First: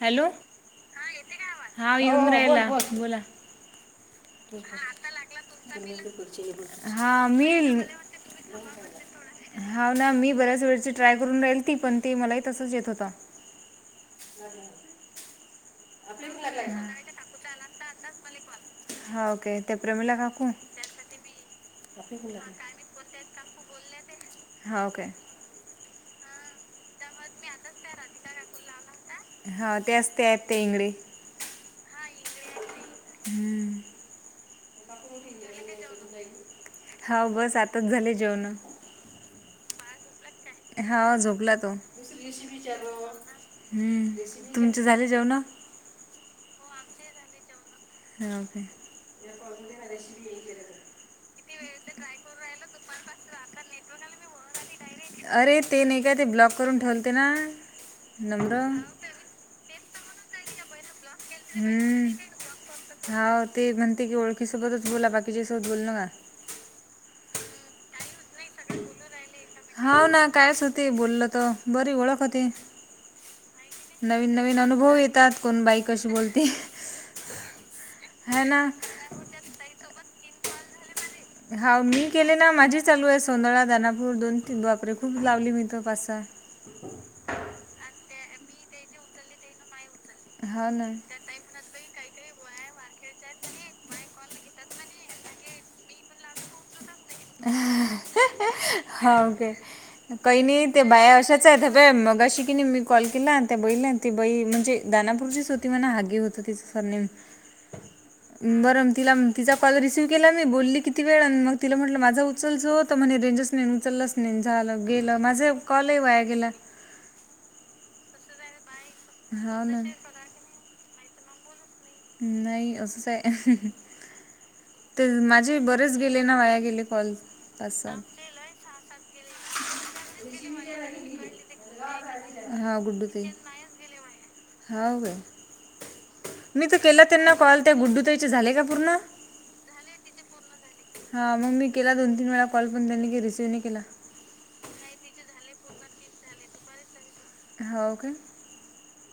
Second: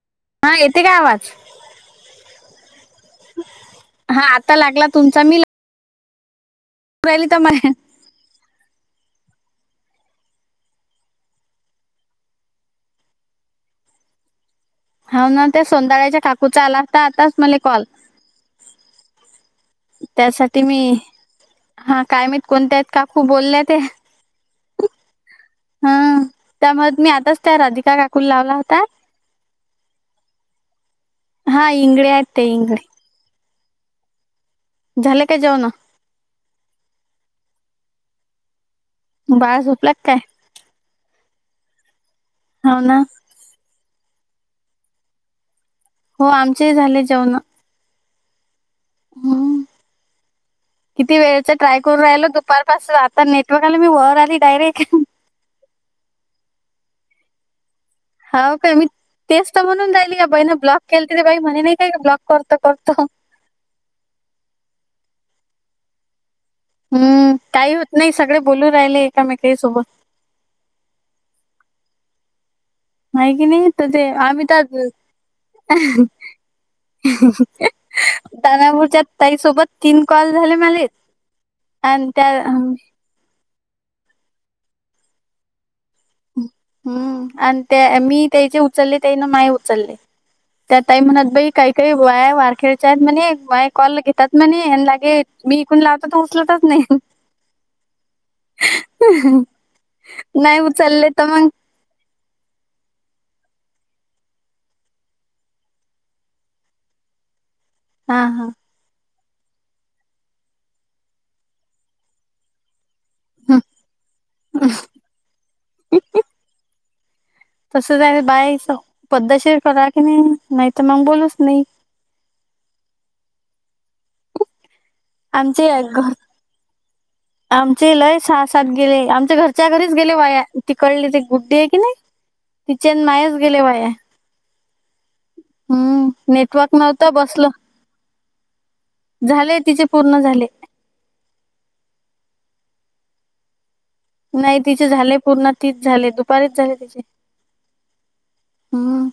Hello! हा, येते काय आवाज. हा. येऊन राहिला बोला. हा आता लागला तुमचा मी लागून [unintelligible] हा राहिली तर मग मिलं हाव ना, मी बराच वेळची ट्राय करून राहिली होती. पण, ती मलाही तसंच येत होता. [inaudible] हाव ना, त्या सौंदाळ्याच्या काकू चा आला होता आत्ताच मले कॉल. दस मले कॉल. हाव काय? त्यासाठी मी. हा काय? माहिती कोणत्या? काकू बोलल्या त्या. हाव.. काय? हं.. मुळेच. मी आताच, त्या राधिका काकूला लावला होता. हा त्याच ते आहेत ते इंगळे हा. इंगळे आहेत ते इंगळे. हम्म.. झाले का जेवण हाव बस, आत्ताच झाले जेवण. बाळ झोपला का? काय? हा. झोपला तो हो ना हम्म. तुमचे झाले जेवणं. हो. आमचे ही झाले जेवणं. हमं. हमं. किती वेळचा ट्राय करून राहिलो. दुपारपासन आता नेटवर्क आला मी वर आली डायरेक्ट. अरे! ते नाही का? ते ब्लॉक करून ठेवले ते ना. हाव नम्र काय? मी तेच तर म्हणून राहिली. या बाई न ब्लॉक केलं तरी, ही बाई म्हणे नाही काय? ब्लॉक करतो, करतो.. हा ते म्हणते की, ओळखीच्या सोबतच बोला, बाकीच्या सोबत बोलू नका. हम्म. काही होत नाही. सगळे बोलू राहिले. [unintelligible] हाव ना काय? सुती बोललं तर, बरी ओळख होती. आहे की नाही तर ते नवीन आम्ही नवीन तर अनुभव येतात, कोण बाई कशी बोलते. हाय ना तानापूरच्या, ताईसोबत तीन कॉल झाले माले. हा. मी केले ना माझी चालू आहे. सोंदळा, दानापूर दोन तीन बापरे! खूप लावली मी तो पासा [unintelligible] हुंम अन त्या मी त्याचे उचलले त्यानं माझे उचलले. हाव त्या ना. ताई. म्हणत बाई काही. हे वाया वारखेडच्या हायेत म्हणे, माये कॉल घेतात म्हणे, पण लागे मी इथून लावते तर उचलतच नाही. हावू काय? काही नाही ते उचलले बाया तर अशाच मग आहेत. मगाशी की नाही मी कॉल केला अन, त्या बाईला अंती बाई म्हणजे, दानापुरचीच होती नाही का हा दे होती. तर, तिचं सरनेम. हा हा बरं तिला तिचा कॉल रिसीव्ह केला. मी बोलली किती वेळ आणि मग तिला म्हटलं माझं. चलच होत म्हणे रेंजस हं नाहीे, उचललंच नाही झालं गेलं माझं कॉल ही वाया गेला. तसंच, हाय बाईच पद्धतशीर हो ना करायचे नाही. नाहीतर मग बोलूच नये. नाही, असंच आहे ते माझे आमचे बरेच घ गेले ना, वाया गेले. पण, आमचे लय सहा सात गेले आमचे घर तिच्या घरीच गेले वाया. तिकडले ते गुड्डी आहे कणी तिचे आणि मायाच गेले वाया. हो का, हम्म मी नेटवर्क तर केला नव्हतं त्यांना बसलो कॉल त्या गुड्डुताईचे झाले का पूर्ण. झाले तिचे पूर्ण झाले. हा मग मी केला दोन तीन वेळा कॉल पण, त्यांनी रिसीव्ह नाही केला. नाही तिचे झाले पूर्ण तीस झाले, दुपारीच झाले तिचे. होव का, हम्म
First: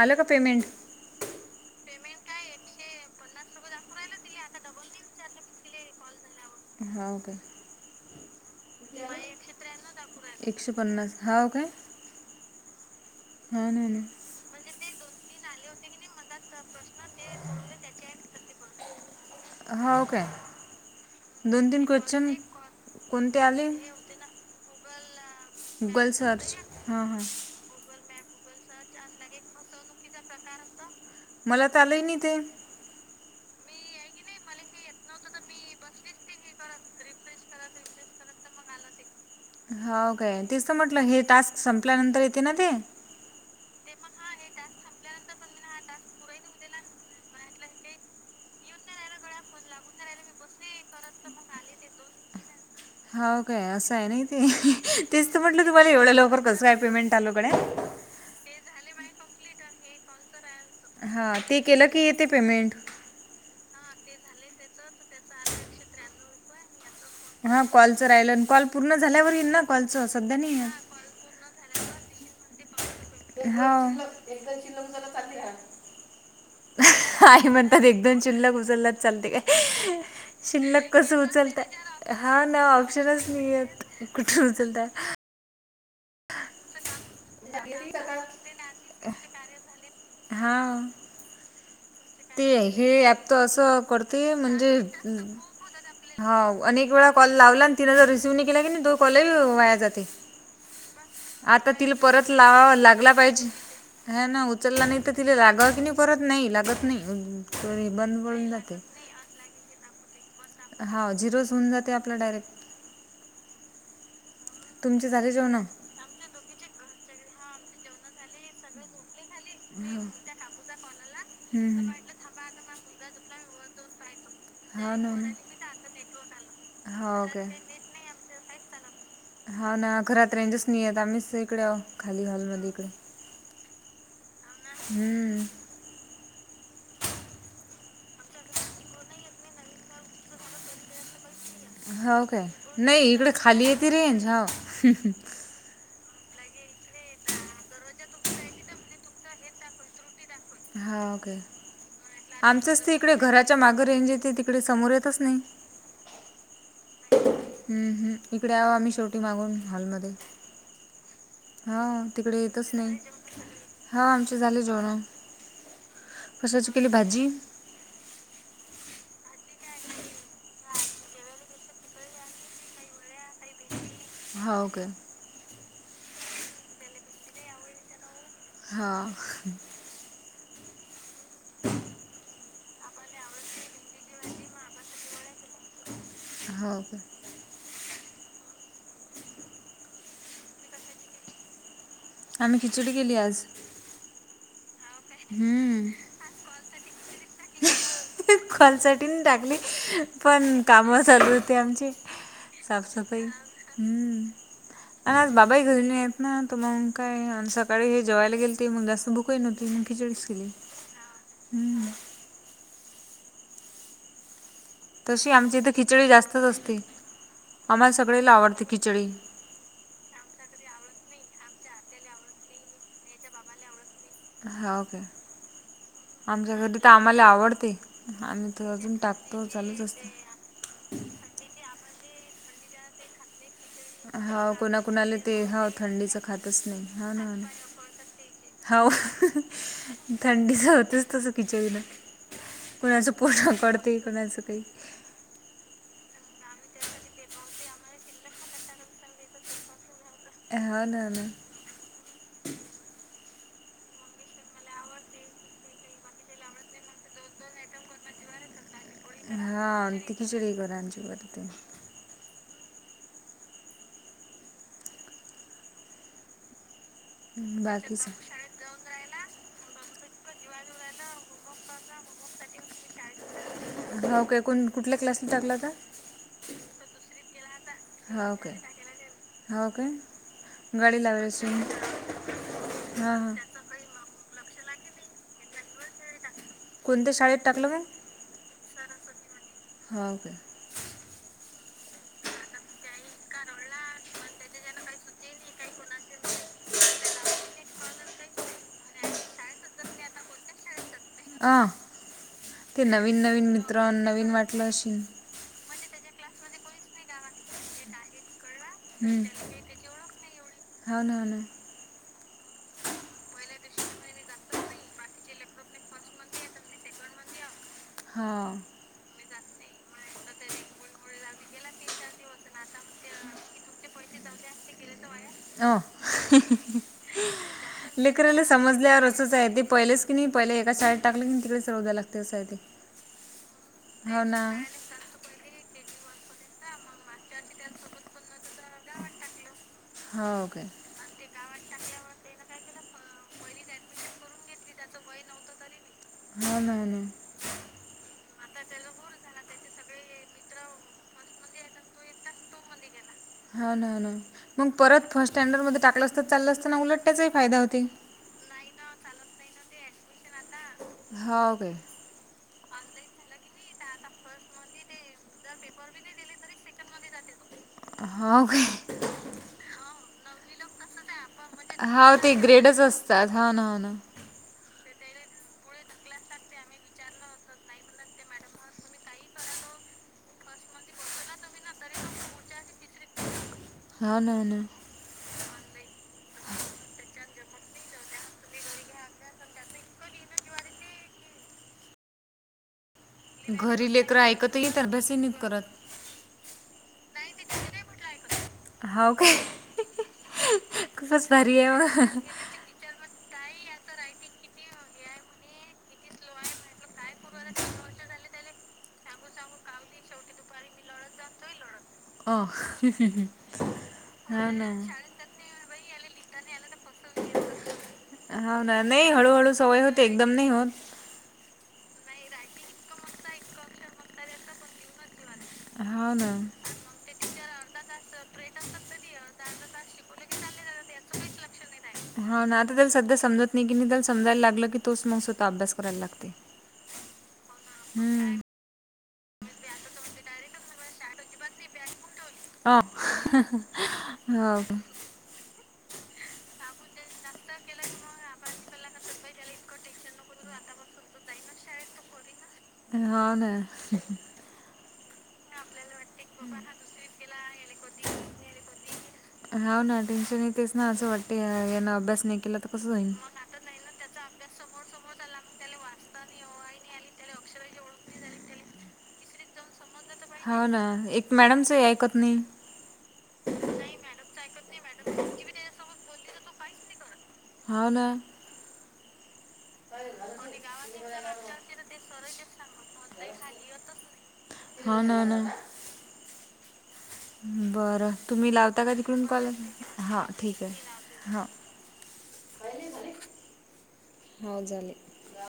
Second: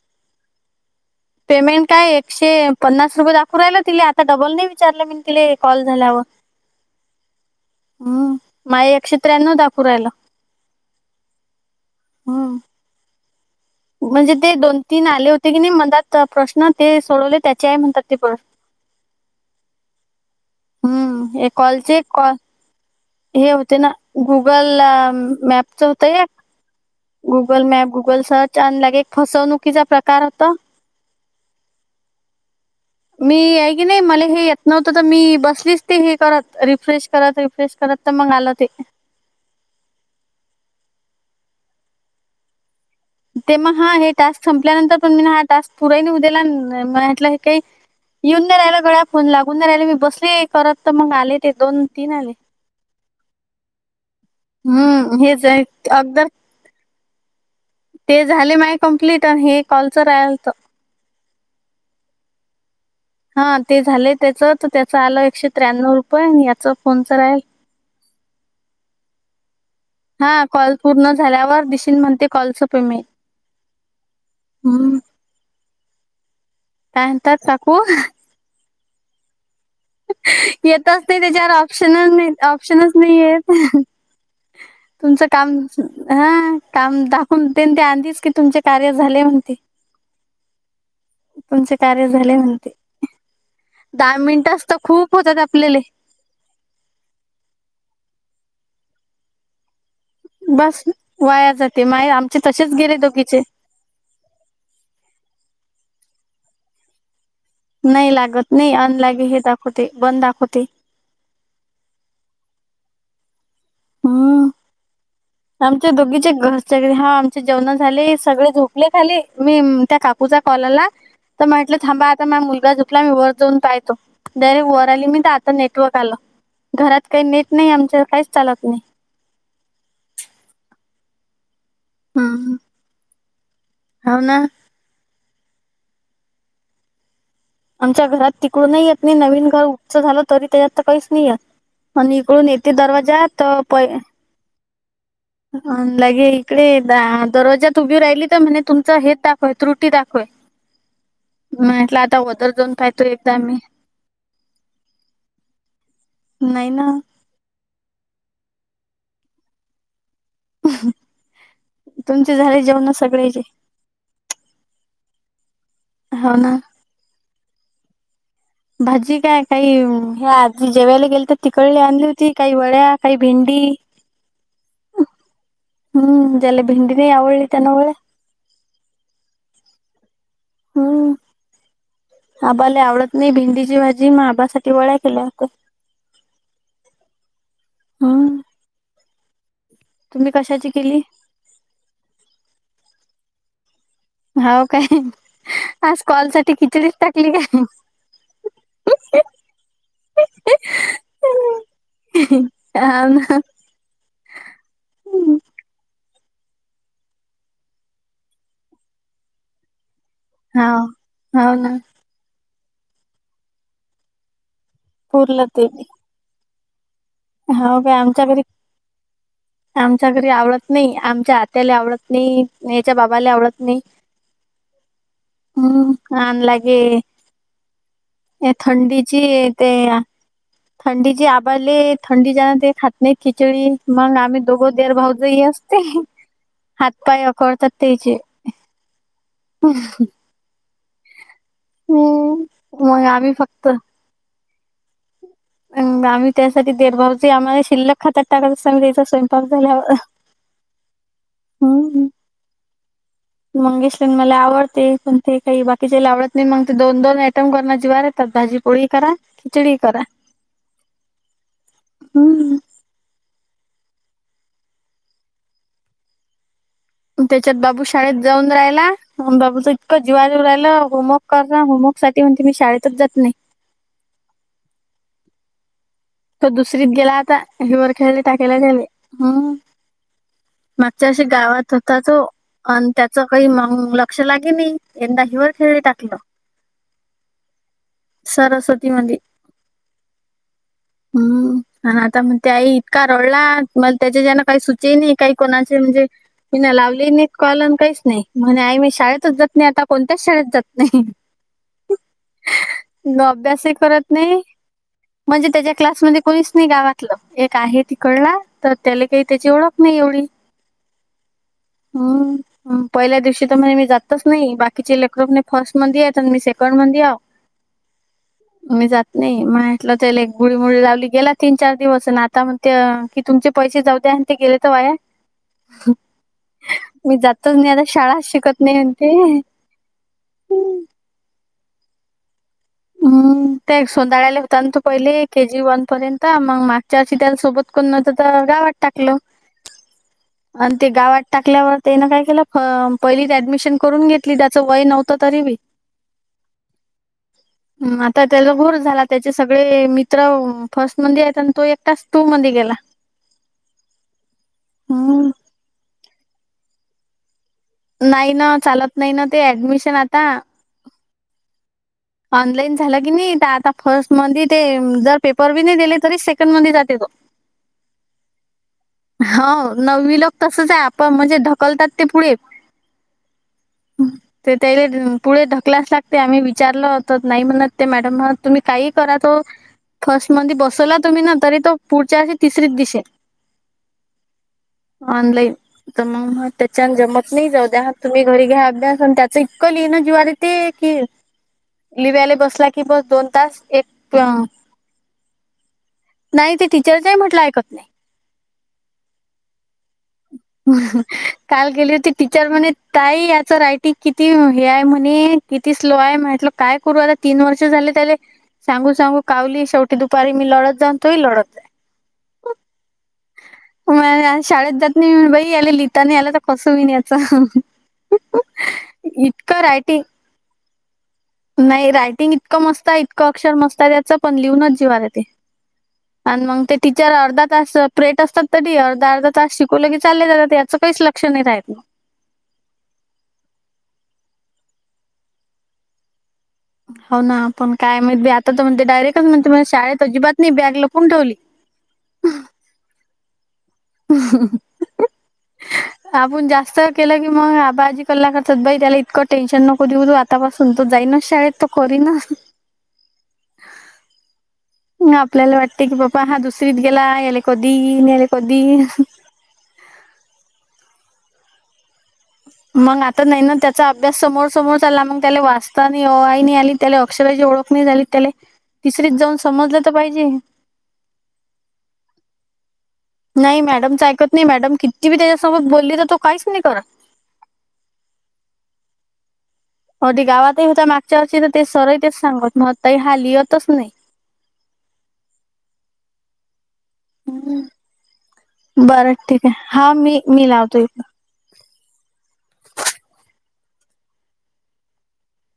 आलं का पेमेंट. पेमेंट काय एकशे पन्नास रुपये दाखवू राहिल, तिला आता डबल नाही विचारलं मी तिला कॉल झाल्यावर. हाव काय. हम्म माय एकशे त्र्याण्णव दाखवू राहिलं एकशे पन्नास हाव काय. हम्म हा ना ना म्हणजे ते दोन तीन आले होते की नाही, मनात प्रश्न ते सोडवले त्याचे हाय म्हणतात ते. होव काय, हम्म हे दोन तीन कॉलचे कॉल क्वेश्चन. कोणते हे आले होते ना, गुगल मॅपच होत गुगल या. सर्च हां हां गुगल मॅप गुगल सर्च आणि लगे, एक फसवणुकीचा प्रकार होता. मला तर आलंय नाही ते, मी आहे की नाही मला हे येत नव्हतं तर, मी बसलीच ते हे करत रिफ्रेश करत रिफ्रेश करत. मंग आले ते, हावं काय तेच तर म्हटलं हे, टास्क संपल्यानंतर येते ना ते. ते मग हा हे टास्क संपल्यानंतर पण मी, हा टास्क पुरे होवू दिला आणि माझ्यातल हे काही. येऊन नाही राहायले गळ्या फोन लागून नाही राहिले, मी बसले करत तर मग आले ते दोन तीन आले. होव काय असं आहे ना ते, हम्म तेच तर हेच म्हटलं तुम्हाला एवढ्या अगदर लवकर कसं काय पेमेंट आलं गड्या. ते झाले माय कप्लीट, आणि हे कॉलच राहालत. हा ते केलं की, येते पेमेंट. हा ते झाले त्याचं तर त्याच आलं एकशे त्र्याण्णव रुपये आणि याचा फोन तर राहे. हा कॉल च राहिलं, आणि कॉल पूर्ण झाल्यावर येईल ना. कॉलचं सध्या हा नाही कॉल येत. पूर्ण झाल्यावर दिशील, म्हणते कॉलचं पेमेंट. हाव, हम्म काय म्हणतात काकू [unintelligible] जिल्हा गुजला चालते काय? शिल्लक येतच नाही कसं त्याच्यावर उचलता ऑप्शनच नाही हा ना, नाही ऑप्शनच येत नाहीय कुठ उचलताय. तुमचं काम हा काम दाखवून ते, ते आधीच की तुमचे कार्य झाले म्हणते. हां. तुमचं कार्य झालं. ते हे ऍप तर असं करतेय मिनिटच तर म्हणजे, खूप होतात आपल्याले हा हो अनेक वेळा कॉल लावला, आणि तिन जर रिसीव्ह नाही केला की, तो कॉल ही वाया जाते. बस वाया आता जाते तिला माय परत आमचे तसेच लावा गेले लागला दोघीचे पाहिजे. हा ना उचलला नाही तर, तिला लागत नाही परत नाही लागत नाही. तो हे नाही बंद पडून लागत नाही. जाते अनलागे हे दाखवते बन दाखवते. हावं झिरोज होन जाते आपला डायरेक्ट. हम्. तुझ झाले जेवण. दोघीचे घरचं हा, आमचे जेवण झाले सगळे झोपले खाली. मी त्या हम्म. काकूचा कॉलला, तर म्हटलं थांबा आता माझा मुलगा झुपला मी वर जाऊन पाहतो. डारेक्ट वर हो ना आली मी तर ना. आता नेटवर्क आलं, घरात हो काही नेट नाही आमचं काहीच चालत नाही. हा ना, घरात रेंजच नाही येत आम्हीच इकडे आहो, खाली हॉलमध्ये इकडे. होव ना. हम्म. आमच्या घरात तिकडून नाही येत नाही, नवीन घर उच्च झालं तरी त्याच्यात काहीच नाही ये. होव काय नाही इकडे खाली येती रेंज हो. अ लगे इकडे दरवाज्यात उभी राहिली, तर म्हणे तुमचं हेच दाखवय त्रुटी दाखवय. हाव काय म्हटलं आता वदर जाऊन आमचंच पाहतो तिइकडे, एकदा घराच्या मी मागं रेंजेते तिकडे समोर येतच नाही. नाही ना. हम्म हम्म, इकडे हाव आम्ही शेवटी मागून हॉलमध्ये. हो तुमचे झाले जेवण सगळ्याचे. हा आमचे झाले जेवण, हो ना कशाची केली भाजी. भाजी काय काही हे आधी जेवायला गेले तर तिकळली आणली होती. काही वड्या काही भेंडी. हो काय. हम्म त्याला भिंडी नाही आवळी ते नवळे. ह.. हम्म. [inaudible] आबाला आवडत नाही भिंडीची भाजी मग, आबासाठी वड्या केल्या होत्या. हो का. हम. तुम्ही कशाची केली. आम्ही खिचडी केली आज. हाव काय हम्म आज कॉल साठी, खिचडीत टाकली काय. कॉल साठी नी टाकली, पण काम चालू होती आमची. साफ हाव सफाई ना हम्म, आज बाबा. हेनी आहेत ना तर मग काय, सकाळी हे जेवायला गेल ते मग जास्त भुकही नव्हती मग खिचडीच. केली हा होना. हम्म तशी पुरलं आमच्या ते इथे बी. खिचडी जास्तच असते, हाव आम्हाला काय आमच्या सगळेला घरी आवडते खिचडी. आमच्या घरी आवडत नाही. आमच्या आत्याला आवडत नाही याच्या बाबाला आवडत नाही. हांव काय. हम्म आणि आमच्या लागे घरी तर आम्हाला आवडते, आम्ही या तर अजून थंडीची टाकतो ते चालूच असते. थंडीची आबाले थंडी जण ते खात. नाही खिचडी मग आम्ही हो दोघो देर भाऊ कोणाकोणाला ते जही हो असते. थंडीचं खातच नाही हो हातपाय ना अकडतात. तेचे. हो थंडीच होतेच तस. कचही ना हम्म मग कोणाचं आम्ही पूर्ण फक्त करते कोणाचं काही. अ आम्ही त्यासाठी दडभार आम्हाला, शिल्लक खातात टाकत अस त्याचा स्वयंपाक झाल्या. ह ना ना. मंगेशलान मला आवडते कोण ते काही बाकीच्याला आवडत नाही, मग ते दोन दोन आयटम करायला जिवार येतात भाजी. पोळी करा. हा खिचडी करा ते खीचिडीकराची वरती. हम्. त्याच्यात बाबू बाकीचं शाळेत जाऊन राहिला. बाब तू इतक जीववर राहिल, होमवर्क करा होमवर्क साठी म्हणती मी शाळेतच जात नाही. हो का कोण कुठल्या क्लासला टाकला आता. तो दुसरीत गेला आता, वर खाली हो टाकले काय त्याले हम्म. हो काय गाडी मागच्या वर्षी लावायला असून गावात होता तो, आणि हां त्याचा हां काही [unintelligible] औंध लागे नाही यंदा हि वर खेळले टाकलं. कोणत्या शाळेत टाकलं काय. सरस्वती मध्ये. हो काय. हम्म. ह आता मग त्यावेळी इतका रडला मग त्याच्या ज्यांना काही सुचे नाही काही कोणाचे म्हणजे मी ना लावली न कॉलन काहीच नाही म्हणे आई मी शाळेतच जात नाही आता कोणत्याच शाळेत जात आ ते नवीन नवीन अभ्यासही मित्र करत नवीन नाही. वाटलं असेल म्हणजे त्याच्या क्लासमध्ये कोणीच नाही, गावातलं एक आहे तिकडला. तर त्याला काही त्याची, ओळख नाही एवढी. हा ना ना. हम्म. पहिल्या दिवशी तर म्हणे मी जातच नाही बाकीचे लेकर म्हणे फर्ट मध्ये मी सेकंड मध्ये हौ. हा. मी जात नाही म्हटलं त्याला एक गुळी मुडी लावली गेला तीन चार दिवस अन आता मग ते कि तुमचे पैसे जाऊ द्या आणि ते गेले तर वाया. अ हं हं हं. मी जातच नाही आता शाळा लेकरला शिकत नाही समजल्यावर असच म्हणते आहे ते पहिलेच की नाही पहिले एका टाकल कि तिकडे चळव्याला लागते असंय ते. हम्म त्या एक हो सोनाळ्याला ना. होता आणि त पहिले के जी वन पर्यंत मग मागच्या अशी त्याला सोबत कर न्हत तर गावात टाकलं. हो काय. आणि ते गावात टाकल्यावर त्यान काय केलं प पहिलीच ऍडमिशन करून घेतली त्याचं वय नव्हतं तरी बी. हा ना न. आता त्याला घोर झाला त्याचे सगळे मित्र फर्स्ट मध्ये आहेत आणि तो एक तस तू मध्ये गेला. हा ना ना मग परत फर्ट हम्म. स्टँडर्ड मध्ये टाकलं असत चाललं असताना उलट त्याचाही फायदा होती. नाही ना चालत नाही ना ते ऍडमिशन आता. हो काय? ऑनलाईन झाला की नाही आता फर्स्ट मधै ते जर पेपर बी नाही दिले तरी सेकंड मध्ये जाते तो. हो का? हो नववी ला तसच आहे आपण म्हणजे ढकलतात हा ते पुढे ग्रेडच असतात हो ना हो ना. ते त्या पुढे ढकलत लागते आम्ही विचारलं होत नाही म्हणत ते मॅडम म्हण तुम्ही काही करा तो फर्स्ट मधे बसवला तुम्ही ना तरी तो पुढच्या अे तिसरीत दिसेल. हा ना ना. ऑनलाईन. तर मग त्याच्या जमत नाही जाऊ द्या तुम्ही घरी घ्या अभ्यास आणि त्याचं इकं लिणं जीवारी ते कि लिव्याला बसला की बस दोन तास घरी लेकर एक ऐकत येत अभ्यास नाहीत करत. नाही ते टीचरच म्हटलं ऐकत नाही. हो काय? खूपच भारी काल आहे मग. गेली होती ताई टीचर म्हणे ताई याच रायटिंग किती हे आहे म्हणे किती स्लो आहे म्हटलं काय करू आता तीन वर्ष झाले त्याले सांगू सांगू कावली शेवटी दुपारी मी लढत जाऊन तोही लढत हो हं हं हं. म शाळेत जात नाही बाई याला लिहिता नाही आलं तर कसं होईल नाही याच हो ना नाही हळूहळू सवय होते एकदम नाही होत. नाही रायटिंग इतकं मस्त आहे इतकं अक्षर मस्त आहे त्याचं पण लिहूनच जीवाला आहे ते. हाव ना आणि मग ते टी [unintelligible] चर अर्धा तास प्रेट असतात तरी अर्धा अर्धा तास शिकवलं की चालले जातात याचं काहीच लक्ष नाही राहत मग. हा ना आता त्याला सध्या समजत नाही की नाही त्याला समजायला लागलं की तोच मग स्वःत अभ्यास करायला लागते. हो ना पण काय माहित बाई हम्म. आता तर म्हणते डायरेक्टच म्हणते शाळेत अजिबात नाही बॅग लपून ठेवली. हा हं हं. अ हं हं हं हं. [unintelligible] [inaudible] आपण जास्त केलं की मग आबाजी कला करतात बाई त्याला इतकं टेन्शन नको देऊ त. [unintelligible] आतापासून तो जाईना शाळेत तो कोरीना हा ना. आपल्याला वाटते की बाबा हा दुसरीत गेला आहे. आले कधी नेले कधी? हाव ना टेन्शन येतेच ना असं वाटतंय, यानं अभ्यास नाही केला तर कसं मग होईल आता नाही ना त्यात चा अभ्यास समोर समोर चालला, मग त्याला वाचता नाही ओ आई नाही आली. त्याला अक्षराची ओळख नाही झाली. त्याले तिसरीत जाऊन समजलं तर पाहिजे. हो ना, एक मॅडमचंही ऐकत नाही. नाही मॅडमच ऐकत नाही, मॅडम कितीबी त्याच्यासोबत बोलली, तर तो काहीच नाही करत. हाव ना. अदी गावातही होता मागच्या ववरची तर ते सरही तेच सांगत मग तही हा लिहतच नाही [unintelligible] हा ना ना. बरं तुम्ही लावता का बरं तिकडून ठीक कॉल? आहे हा मी हां, मी ठीक आहे लावतो एक हां. हाव झाले.